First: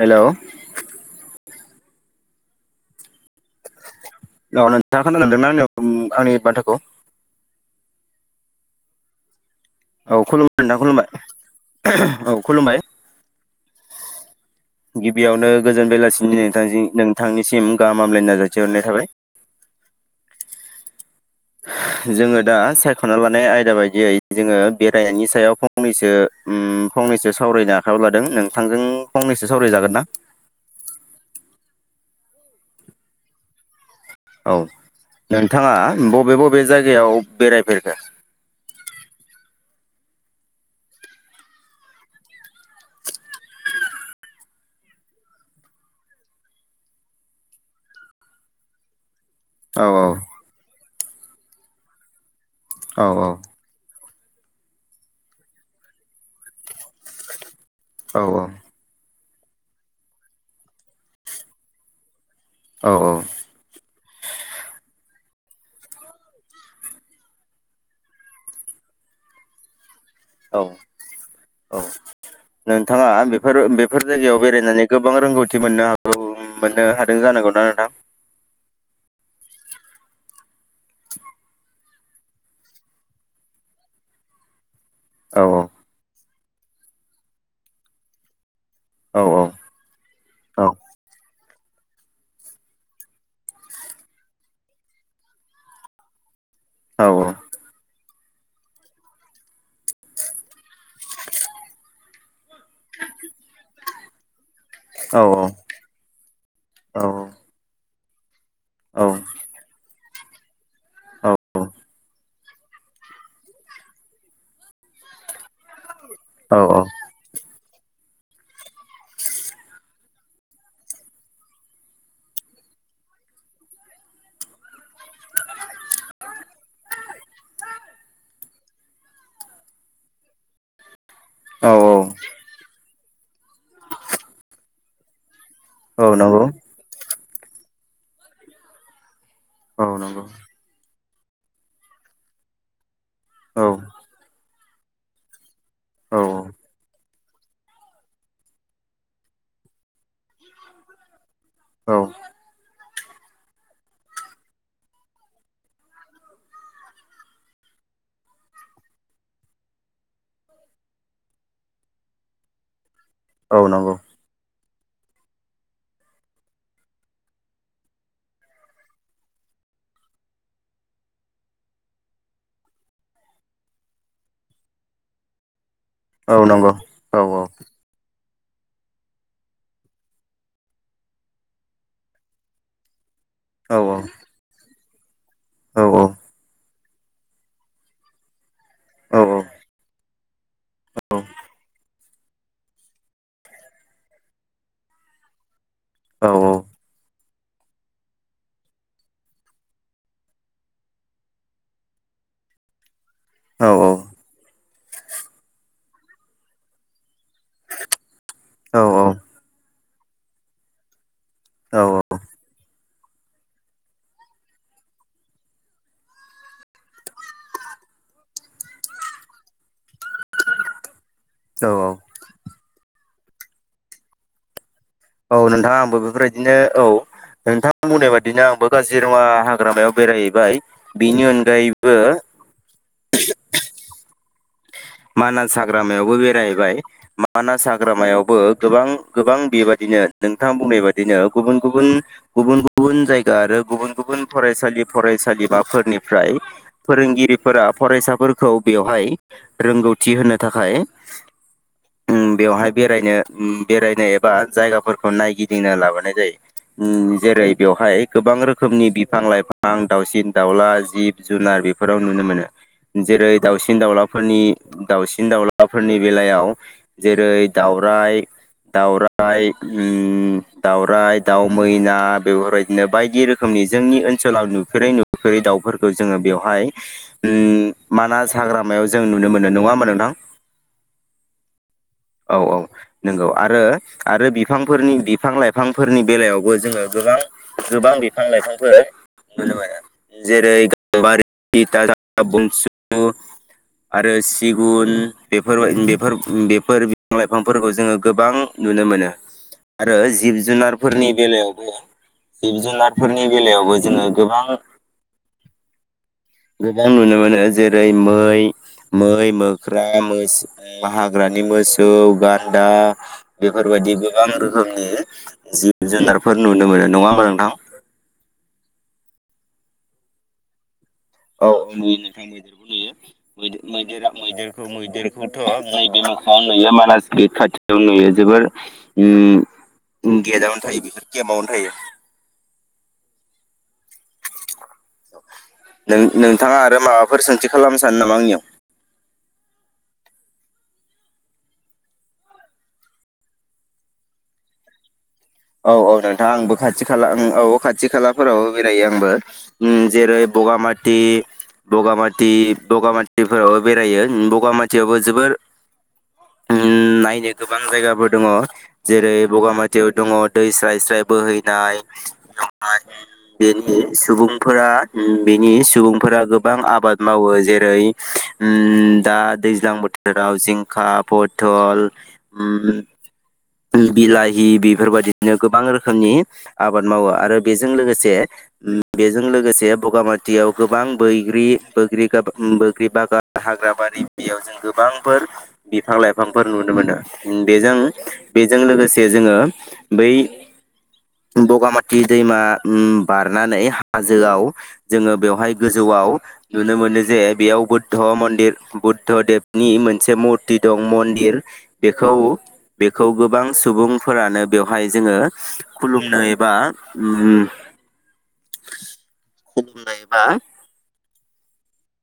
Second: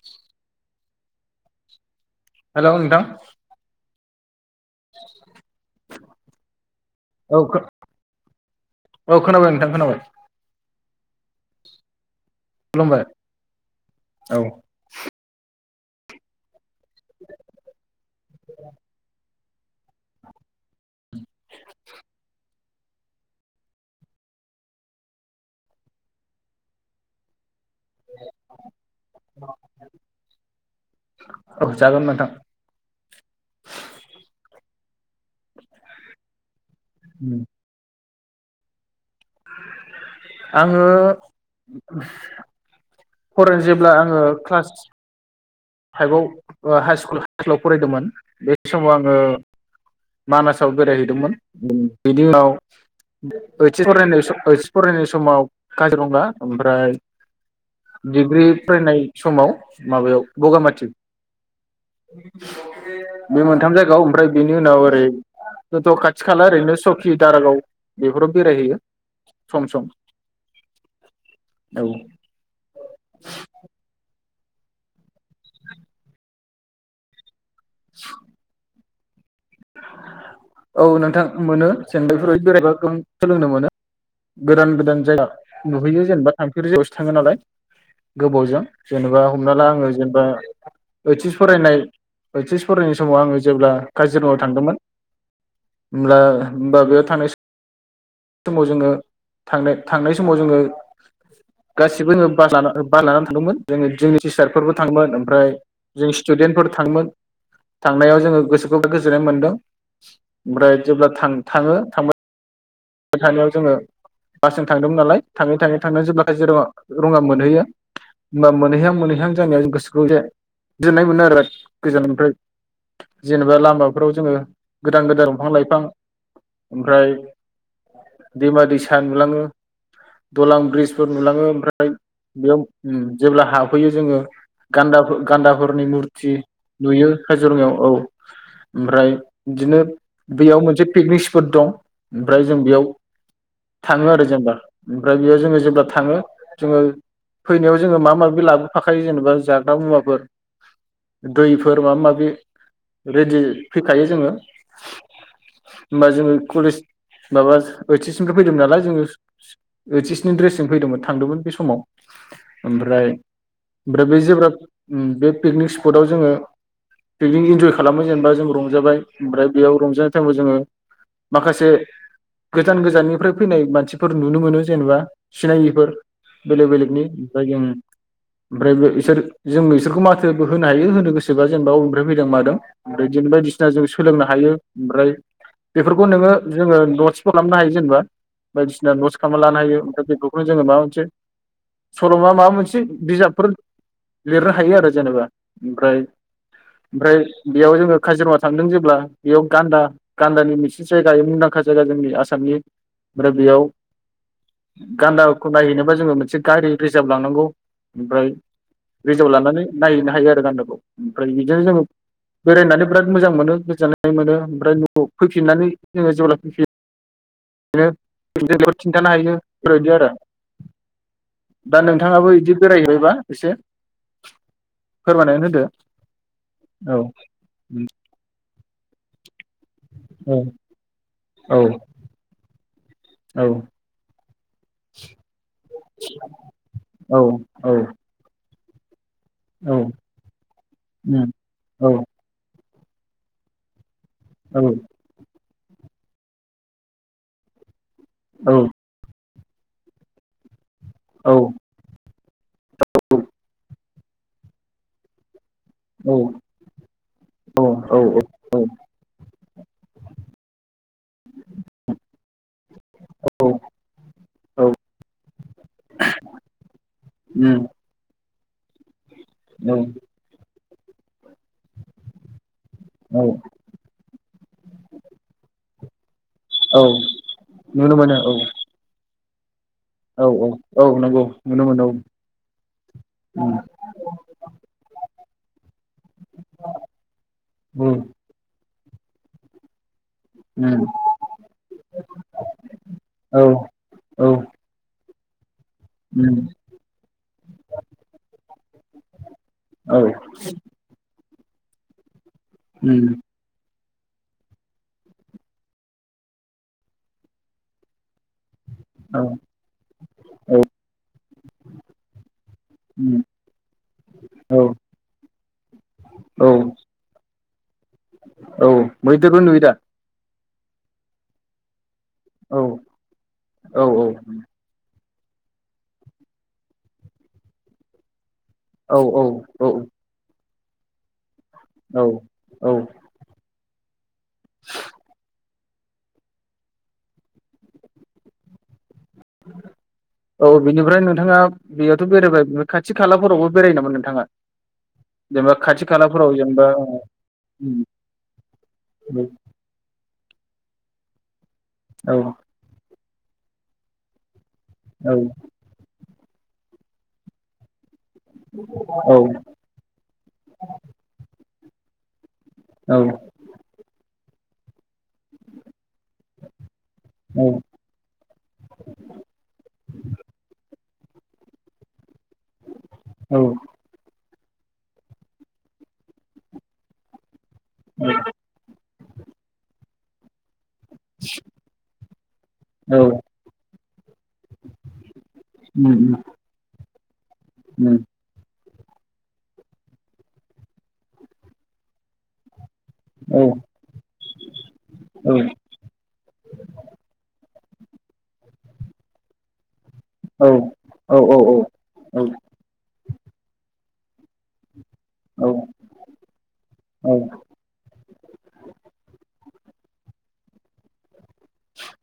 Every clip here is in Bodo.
हेल' हेल' नोंथां औ नोंथाङा [unintelligible] आंनि [unintelligible] औ औ खोनाबाय खोनाबाय औ खुलुमबाय नोंथां खुलुमबाय [inaudible] औ खुलुमबाय औ गिबियावनो गोजोन बेलासिनि नोथांनिसिम नोंथांनिसिम गाहामलायनाय जासिहरनाय थाबाय जोङो दा सायख'ना लानाय आयदा बायदियै जोङो बेरायनायनि सायाव फंनैसो ओम फंनैसो सावरायनो आखायाव लादों नोंथांजों फंनैसो सावरायजागोन ना? औ जागोन नोंथां। औ नोंथाङा बबे बबे जायगायाव बेरायफेरखो? आङो फरायनो जेब्ला आङो क्लास फाइभआव हाइ सकुल स्कुलाव फरायदोंमोन बे समाव आङो औ मानासाव बेराय दोंमोन बेनि उनाव औ ओस एस फरायनाय समा फरायनाय समाव काजिरंङा आमफ्राय औ डिग्रि फरायनाय समाव माबायाव बगा माथि। औ बे मोनथाम जायगायाव ओमफ्राय बेनि उनाव ओरै जथ' खाथि खाला ओरैनो सकि दारागाव बेफोराव बेरायहैयो सम सम। औ औ नोंथाङा बेफोर बेफोर जायगायाव बे बेरायनानै गोबां रोंगौथि मोननो हागौ मोननो हादों जानांगौ ना नोंथां? औ नोंथां मोनो। [unintelligible] सोलोंनो मोनो [unintelligible] गोदान। गोदान जायगा औ नुहैयो जेनेबा थांफेर जायगायावसो थाङो नालाय गोबावजों औ जेनेबा हमना ला आङो जेनेबा औ ओय सेस फरायनाय ओय सेस फरायनाय समाव आङो जेब्ला काजिरङायाव थांदोंमोन होमब्ला होमबा बेयाव थांनायसै। औ समाव जोङो थांनाय थांनाय समाव जोङो गासिबो जोङो बास लानानै थांदोंमोन जोङो जोंनि सिस्टारफोरबो [unintelligible] थांमोन औ ओमफ्राय जों स्टुडेन्टफोर औ थांङोमोन। थांनायाव जोङो गोसोखौबो औ गोजोननाय मोनदों। ओमफ्राय जेब्ला थाङो थांबा बे थांनायाव जोङो बासजों थांदोंमोन नालाय थाङै थाङै थांनानै जेब्ला काजि रङा औ रङा मोनहैयो [unintelligible] होमबा मोनहैहां मोनहैहां जानायाव गोसोखौ गोजोननाय मोनो आरो गोजान ओमफ्राय जेनेबा लामाफोराव जोङो गोदान गोदान दंफां लाइफां ओमफ्राय दैमा-दैसा नुलाङो दलां ब्रिजफोर नुलाङो औ ओमफ्राय बेयाव जेब्ला हाबहैयो जोङो गान्दा गान्दाफोर नि औ मुुरथि नंगौ नुयो। काजिरङायाव औ ओमफ्राय बिदिनो औ नंगौ बेयाव मोनसे पिकनिक स्पट दं। ओमफ्राय जों बेयाव औ थाङो आरो जेनेबा ओमफ्राय बेयाव जोङो जेब्ला थाङो औ जोङो फैनायाव जोङो माबा माबि लाबोफाखायो जेनेबा जाग्रा मुवाफोर दैफोर माबा औ माबि रेडि फैखायो जोङो होमबा जोङो कलेज माबा ओइच एसनिफ्राय फैदोंमोन नालाय जोङो ओइच एसनि ड्रेसजों फैदोंमोन थांदोंमोन बे समाव ओमफ्राय औ नंगौ [unintelligible] उम बे पिकनिक स्पटाव जोङो पिकनिक इन्जय खालामो जेनेबा जों रंजाबाय ओमफ्राय बेयाव रंजानाय टाइमाव जोङो माखासे गोजान गोजाननिफ्राय फैनाय मानसिफोर नुनो मोनो जेनेबा सिनायिफोर। औ बेलेग नंगौ बेलेगनि। औ औ ओमफ्राय जों ओमफ्राय बिसोर जों बिसोरखौ माथो होनो हायो होनो गोसोबा जेनेबा बबेनिफ्राय फैदों मादों। आरो बिदिनो बायदिसिना जों सोलोंनो हायो [unintelligible] ओमफ्राय औ बेफोरखौ नोङो जोङो नटसबो खालामनो हायो जेनेबा बायदिसिना नटस खालामना लानो हायो ओमफ्राय बेफोरखौनो जोङो माबा मोनसे सल'मा माबा मोनसे बिजाबफोर लिरनो हायो आरो जेनेबा ओमफ्राय ओमफ्राय बेयाव जोङो काजिरङा थांदों जेब्ला बेयाव गान्दा गान्दानि मोनसे जायगा इयो मुंदांखा काजिरङाया जोंनि आसामनि ओमफ्राय बेयाव गान्दाखौ नायहैनोबा जोङो मोनसे गारि रिजार्भ लांनांगौ ओमफ्राय रिजार्भ लानानै नायहैनो हायो आरो गान्दाखौ ओमफ्राय बिदिनो जोङो औ बेरायनानै बिराद मोजां मोनो गोजोननाय मोनो ओमफ्राय न'आव फैफिननानै जोङो जेब्ला [unintelligible] [unintelligible] खिन्थानो हायो इफोरबायदि आरो औ दा औ औ नोंथाङाबो इदि बेरायहैबायबा एसे फोरमायनानै औ होदो नोंथाङा आंबो बेफोरबायदिनो औ नोंथां बुंनाय बायदिनो आंबो काजिरङा हा ग्रामायाव औ बेरायहैबाय बिनि औ अनगायैबो औ मानास हाग्रामायावबो बेरायहैबाय औ मानास हाग्रामायावबो गोबां गोबां औ बेबायदिनो नोंथां बुंनाय बायदिनो उम गुबुन औ गुबुन गुबुन गु बुन जायगा आरो गुबुन गुबुन औ फरायसालि फरायसालि बा फोरनिफ्राय फोरोंगिरिफोरा फरायसाफोरखौ औ बेवहाय ए रोंगौथि होनो थाखाय औ उम बेवहाय बेरायनो उम बेराय नो एबा जायगाफोरखौ नायगि दिंना लाबोनाय औ जायो उम जेरै- औ बेवहाय गोबां रोखोमनि बिफां लाइफां दावसिन दाउला जिब जुनार बेफोराव नुनो मोनो जेरै- दाउसिन दावउलाफोरनि दाावसिन दाउलाफोरनि बेलायाव जेरै- उम दाउराय दाउरा आइ उम दावराय दाउ मैना बेफोरबायदिनो औ बायदि रोखोमनि जोंनि ओनसोलाव नुफेरै नुफेरै दाउफोर खौ जोङो बेयाव हाय औ उम नुनो मोनो औ मानास हाग्रामायाव जों नु नो नङा [unintelligible] औ औ औ नंगौ नुनो मोनो औ औ औ नंगौ उम आरो आरो बिफांफोरनि बिफां लाइफांफोरनि बेलायावबो जोङो गोबां गोबां उम बिफां लाइफां बो नुनो मोनो। जेरै उम गामबारि बनसु औ आरो उम सिगुन बेफोरबाय बेफोर बेफोर लाइफांफोरखौ जोङो गोबां नुनो मोनो औ आरो जिब जुनारफोरनि बेलायावबो जिब उम जुननाफोरनि बेलायावबो जोंओ गोबां गोबां नुनो मोनो जेरै मै औ मै मोख्रा मस औ हाग्रानि मोसौ गान्दा उम बेफोरबायदि गोबां औ रोखोमनि जिब जुनारफोर औ नुनो मोनो नङा होमा नोंथां। औ मैदेरखौ नुयोदा। औ नुयो। गोबां औ मैदेरबो नुयोै औ औ मैदेरा मैदेरखौ मैदेर नाथाय नैबे मोखङाव नुयो मानास गेट खाथियाव नुयो जोबोर औ औ उम गेदाव थायो बेफोर के माव औ। औ। नों नोंथाङा आरो माबाफोर सोंथि खालामनो सानो नामा आंनियाव औ बेनिफ्राय नोंथाङा बेयावथ बेरायबाय खाथि खालाफोरावबो बेरायायो नामा नोंथाङा। जेनेबा औ खाथि औ नोंथां खालाफोराव आंबो जेनेबा औ खाथि खाला उम औ खाथि खालाफोरावबो बेरायो आंबो उम जेरै बगामाटि बगा औ माटि दगा माथ टिफोराबो बेरायो बगाम मा टियावबो जोबोर उम नायनो गोबां जायगा बोद दङ जेरै औ बगामाथियाव दङ। स्राय स्राय बोहैनाय औ आरो बेनि सुबुं फोरा बेनि सुबुंफोरा गोबां आबाद मावो औ जेरै उ दा दैज्लां बोथोराव जिंखा पथल उम औ बिलाइ दि बेफोरबादि बि गोबां रोखोमनि आबाद मावो आरो। बेजों लोगोसे बेजों लोगोसे बगामाट दियाव गोबां बैग्रि बोग्रि गोब बैग्रि औ बागान हाग्रा बारि बेयाव जों गोबांफोर उम बिफां लाइफांफोर नुनो मोनो। बेजों उम बे जों लोगोसे जोङो बै बगामाथि दैमा उम औ बारनानै हाजोआव जोङो औ बेवहाय गोजौआव नुनो मोनो जे बेयाव बुद्ध मन्दिर बुद्धदेबनि मोन मोनसे औ मुरथि दं मन्दिर औ बेखौ औ बे खौ गोबां सुबुंफोरानो फाय जोङो औ खुलुमनो एबा औ नायबा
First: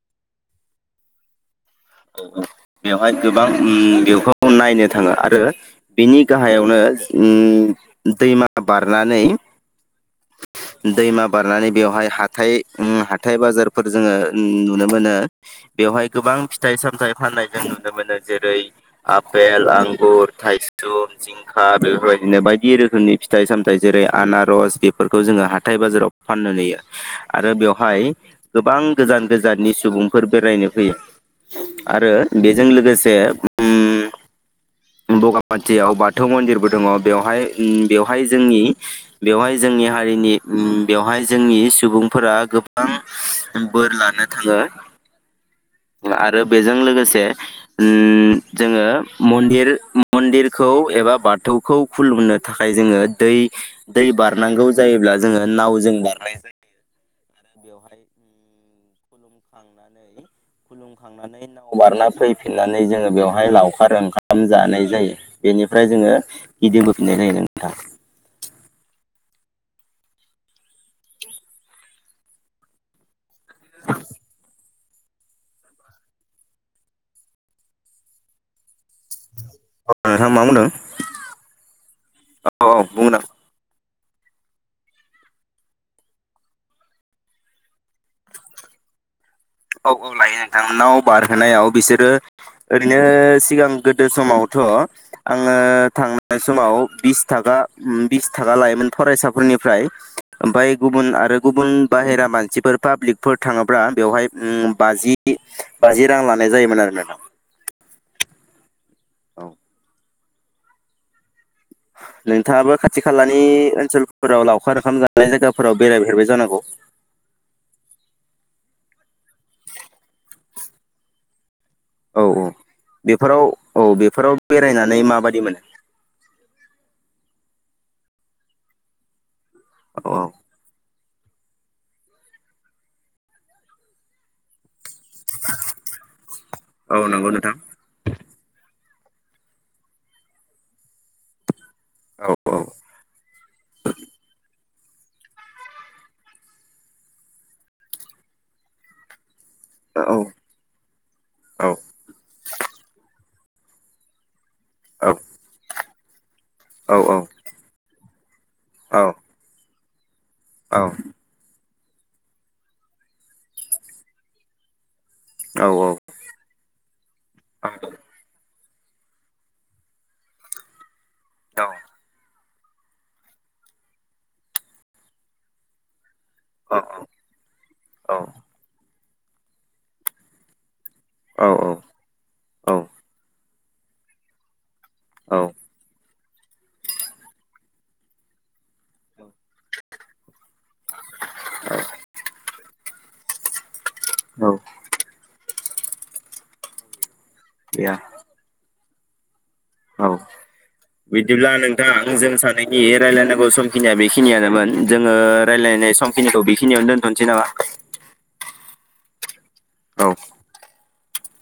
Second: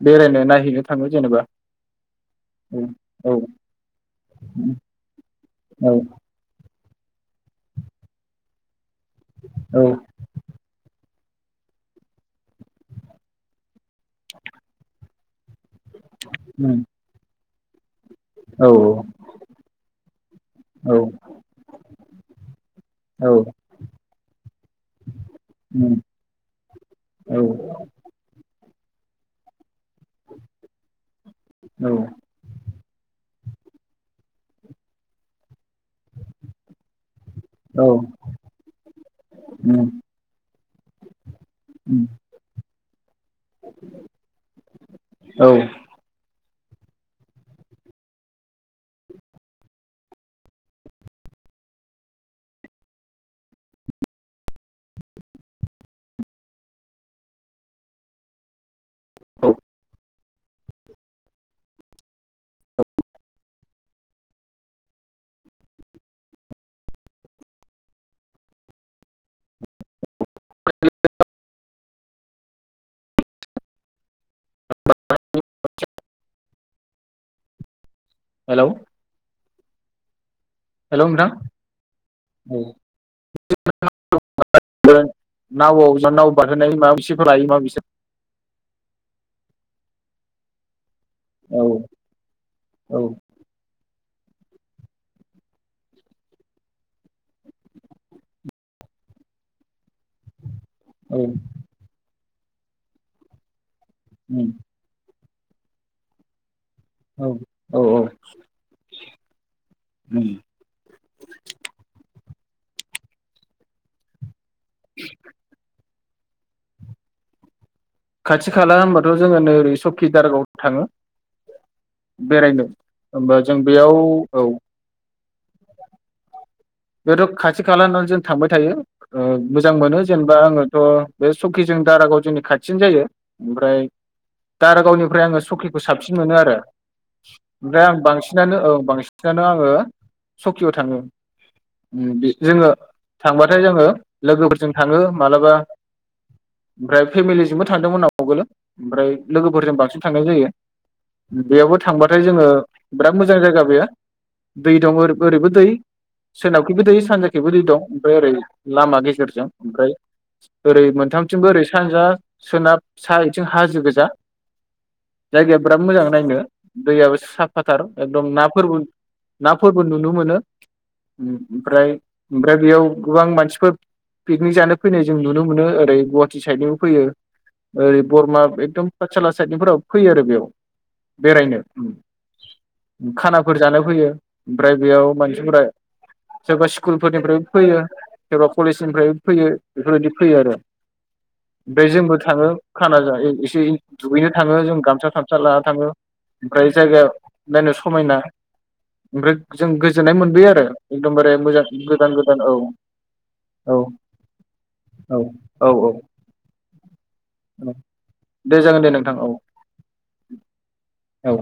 बेरायनो नायहैनो थाङो जेनेबा औ बेवहाय औ गोबां बेखौ नायनो थाङो आरो औ बिनि गाहायावनो उम दैमा बार रानानै औ दैमा बारनानै बेवहाय हाथाय ओम हाथाय ओम हाथाय बाजारफोर जोङो नुनो मोनो बेवहाय गोबां उम फिथाय सामथाय फाननाय जोंङो नुनो मोनो जेरै औ आफेल आंगुर औ थाइसुम जिंखा बेफोरबायदिनो बायदि रोखोमनि औ फिथाइ सामथायाइ जेरै आनारस बेफोरखौ जोङो हाथाय उम बाजाराव फाननो नुयो आरो औ बेवहाय गोबां गोजान गोजाननि सुबुंफोर बेरायनो फैयो। औ आरो बेजों लोगोसे [unintelligible] बगामाथियाव बाथौ मन्दिरबो दङ। बेहाय औ ओम बेवहाय जोंनि बेवहाय जोंनि उम हारिनि बेवहाय जोंनि उम सुबुंफोरा गोबां बोर लानो थाङो। औ आरो बेजों लोगोसे ओम जोङो मन्दिर मन्दिरखौ एबा बाथौखौ खुलुमनो थाखाय जोङो दै दै बारनांगौ जायोब्ला जोङो नावजों बारनाय जायो आरो बेवहाय औ। खुलुमखांनानै खुलुमखांनानै नाव बारना फै फिननानै जोङो बेवहाय लाव खार ओंखाम जानाय जायो बेनिफ्राय जोङो गिदिंबोफिननाय जायो नों नोंथाङा [inaudible] [unintelligible] हेलौ, नोंथां मा बुंदों हेलौ नोंथां औ औ बुं नोंथा। [unintelligible] नावआव नाव बारहोनाय माबा बिसेफोर लायो माबा बिसोर औ औ लायो नोंथांमोननाव औ बारहोनायाव बिसोरो ओरैनो औ सिगां गोदो समावथ' आङो थांनाय समाव बिस थागा बिस थागा लायोमोन फरायसाफोरनिफ्राय। ओमफाय गुबुन औ आरो गुबुन बाहेरा मानसिफोर पाब्लिकफोर थाङोब्रा उम बाजि [unintelligible] बाजि रां लानाय जायोमोन आं। औ औ औ। [inaudible] औ। [inaudible] नोंथाङाबो खाथि खालानि ओनसोलफोराव लावखार ओंखाम जानाय जायगाफोराव बेरायफेरबाय जानांगौ। खाथि खाला होनबाथ' जोङो नै ओरै सकि दारागाव थाङो। औ औ बेरायनो होमबा बेफोराव जों औ बेयाव बेफोराव औ बेरायनानै माबा दि मोनो? बेथ' खाथि खाला ना जों थांबाय थायो। ओ मोजां मोनो औ औ जेनबा आङोथ' बे सकिजों दारागाव जोंनि खाथियानो जायो। ओमफ्राय दारागावनिफ्राय आङो सकिखौ साबसिन मोनो आरो औ नंगौ नोंथां ओमफ्राय आं बांसिनानो बांसिन [unintelligible] आङो सकियाव थाङो। उम बि औ जोङो औ थांबाथाय जोङो लोगोफोर जों थाङो मालाबा ओमफ्राय फेमिलिजोंबो थांदोंमोन आं आवगोलो ओमफ्राय लोगोफोरजों बांसिन औ थांनाय जायो। औ बेयावबो थांबाथाय जोङो बिराद मोज जां जायगा बेयो दै दं औ ओरोब-ओरैबो दै। सोनाबखिबो दै औ सानजाखैबो दै दं। फ्राय ओरै लामा औ गेजेरजों ओमफ्राय ओरै औ मोनथामथिंबो ओरै सानजा सोनाब सा इथिं हाजो गोजा जायगाया बिराद मोजां नायनो दैयाबो साफाथार एखदम ना फोरबो ना फोरबो नुनो मोनो। ओमफ्राय ओमफ्राय बेयाव गोबां मानसिफोर पिकनिक जानो फैनाय जों नुनो मोनो ओरै गवा टि साइदनिबो फैयो। ओरै बरमा एकदम पाठसाला साइडनिफोराबो फैयो आरो बेयाव। बेरायनो खाना फोर जानो फैयो ओमफ्राय बेयाव औ मानसिफोरा सोरबा स्कुलफोरनिफ्राय फैयो सोरबा कलेजनिफ्राय फैयो बेफोरबायदि फैयो आरो ओमफ्राय जोंबो थाङो। खान ज एसे दुगैनो थाङो औ जों गामसा थामसा ला थाङो ओमफ्राय जायगा नायनो गैया समायना ओमफ्राय जों औ गोजोननाय मोनबोयो आरो एकदमबारे बिदिब्ला मोजां नोंथां गोदान जों गोदान औ सानैनि रायलायनांगौ औ समखिनिया बेखिनियानोमोन जोङो औ औ औ रायजलायनाय समखिनिखौ बेखिनियावनो दोनथनोसै नामा? औ दे जागोन दे नोंथां औ औ औ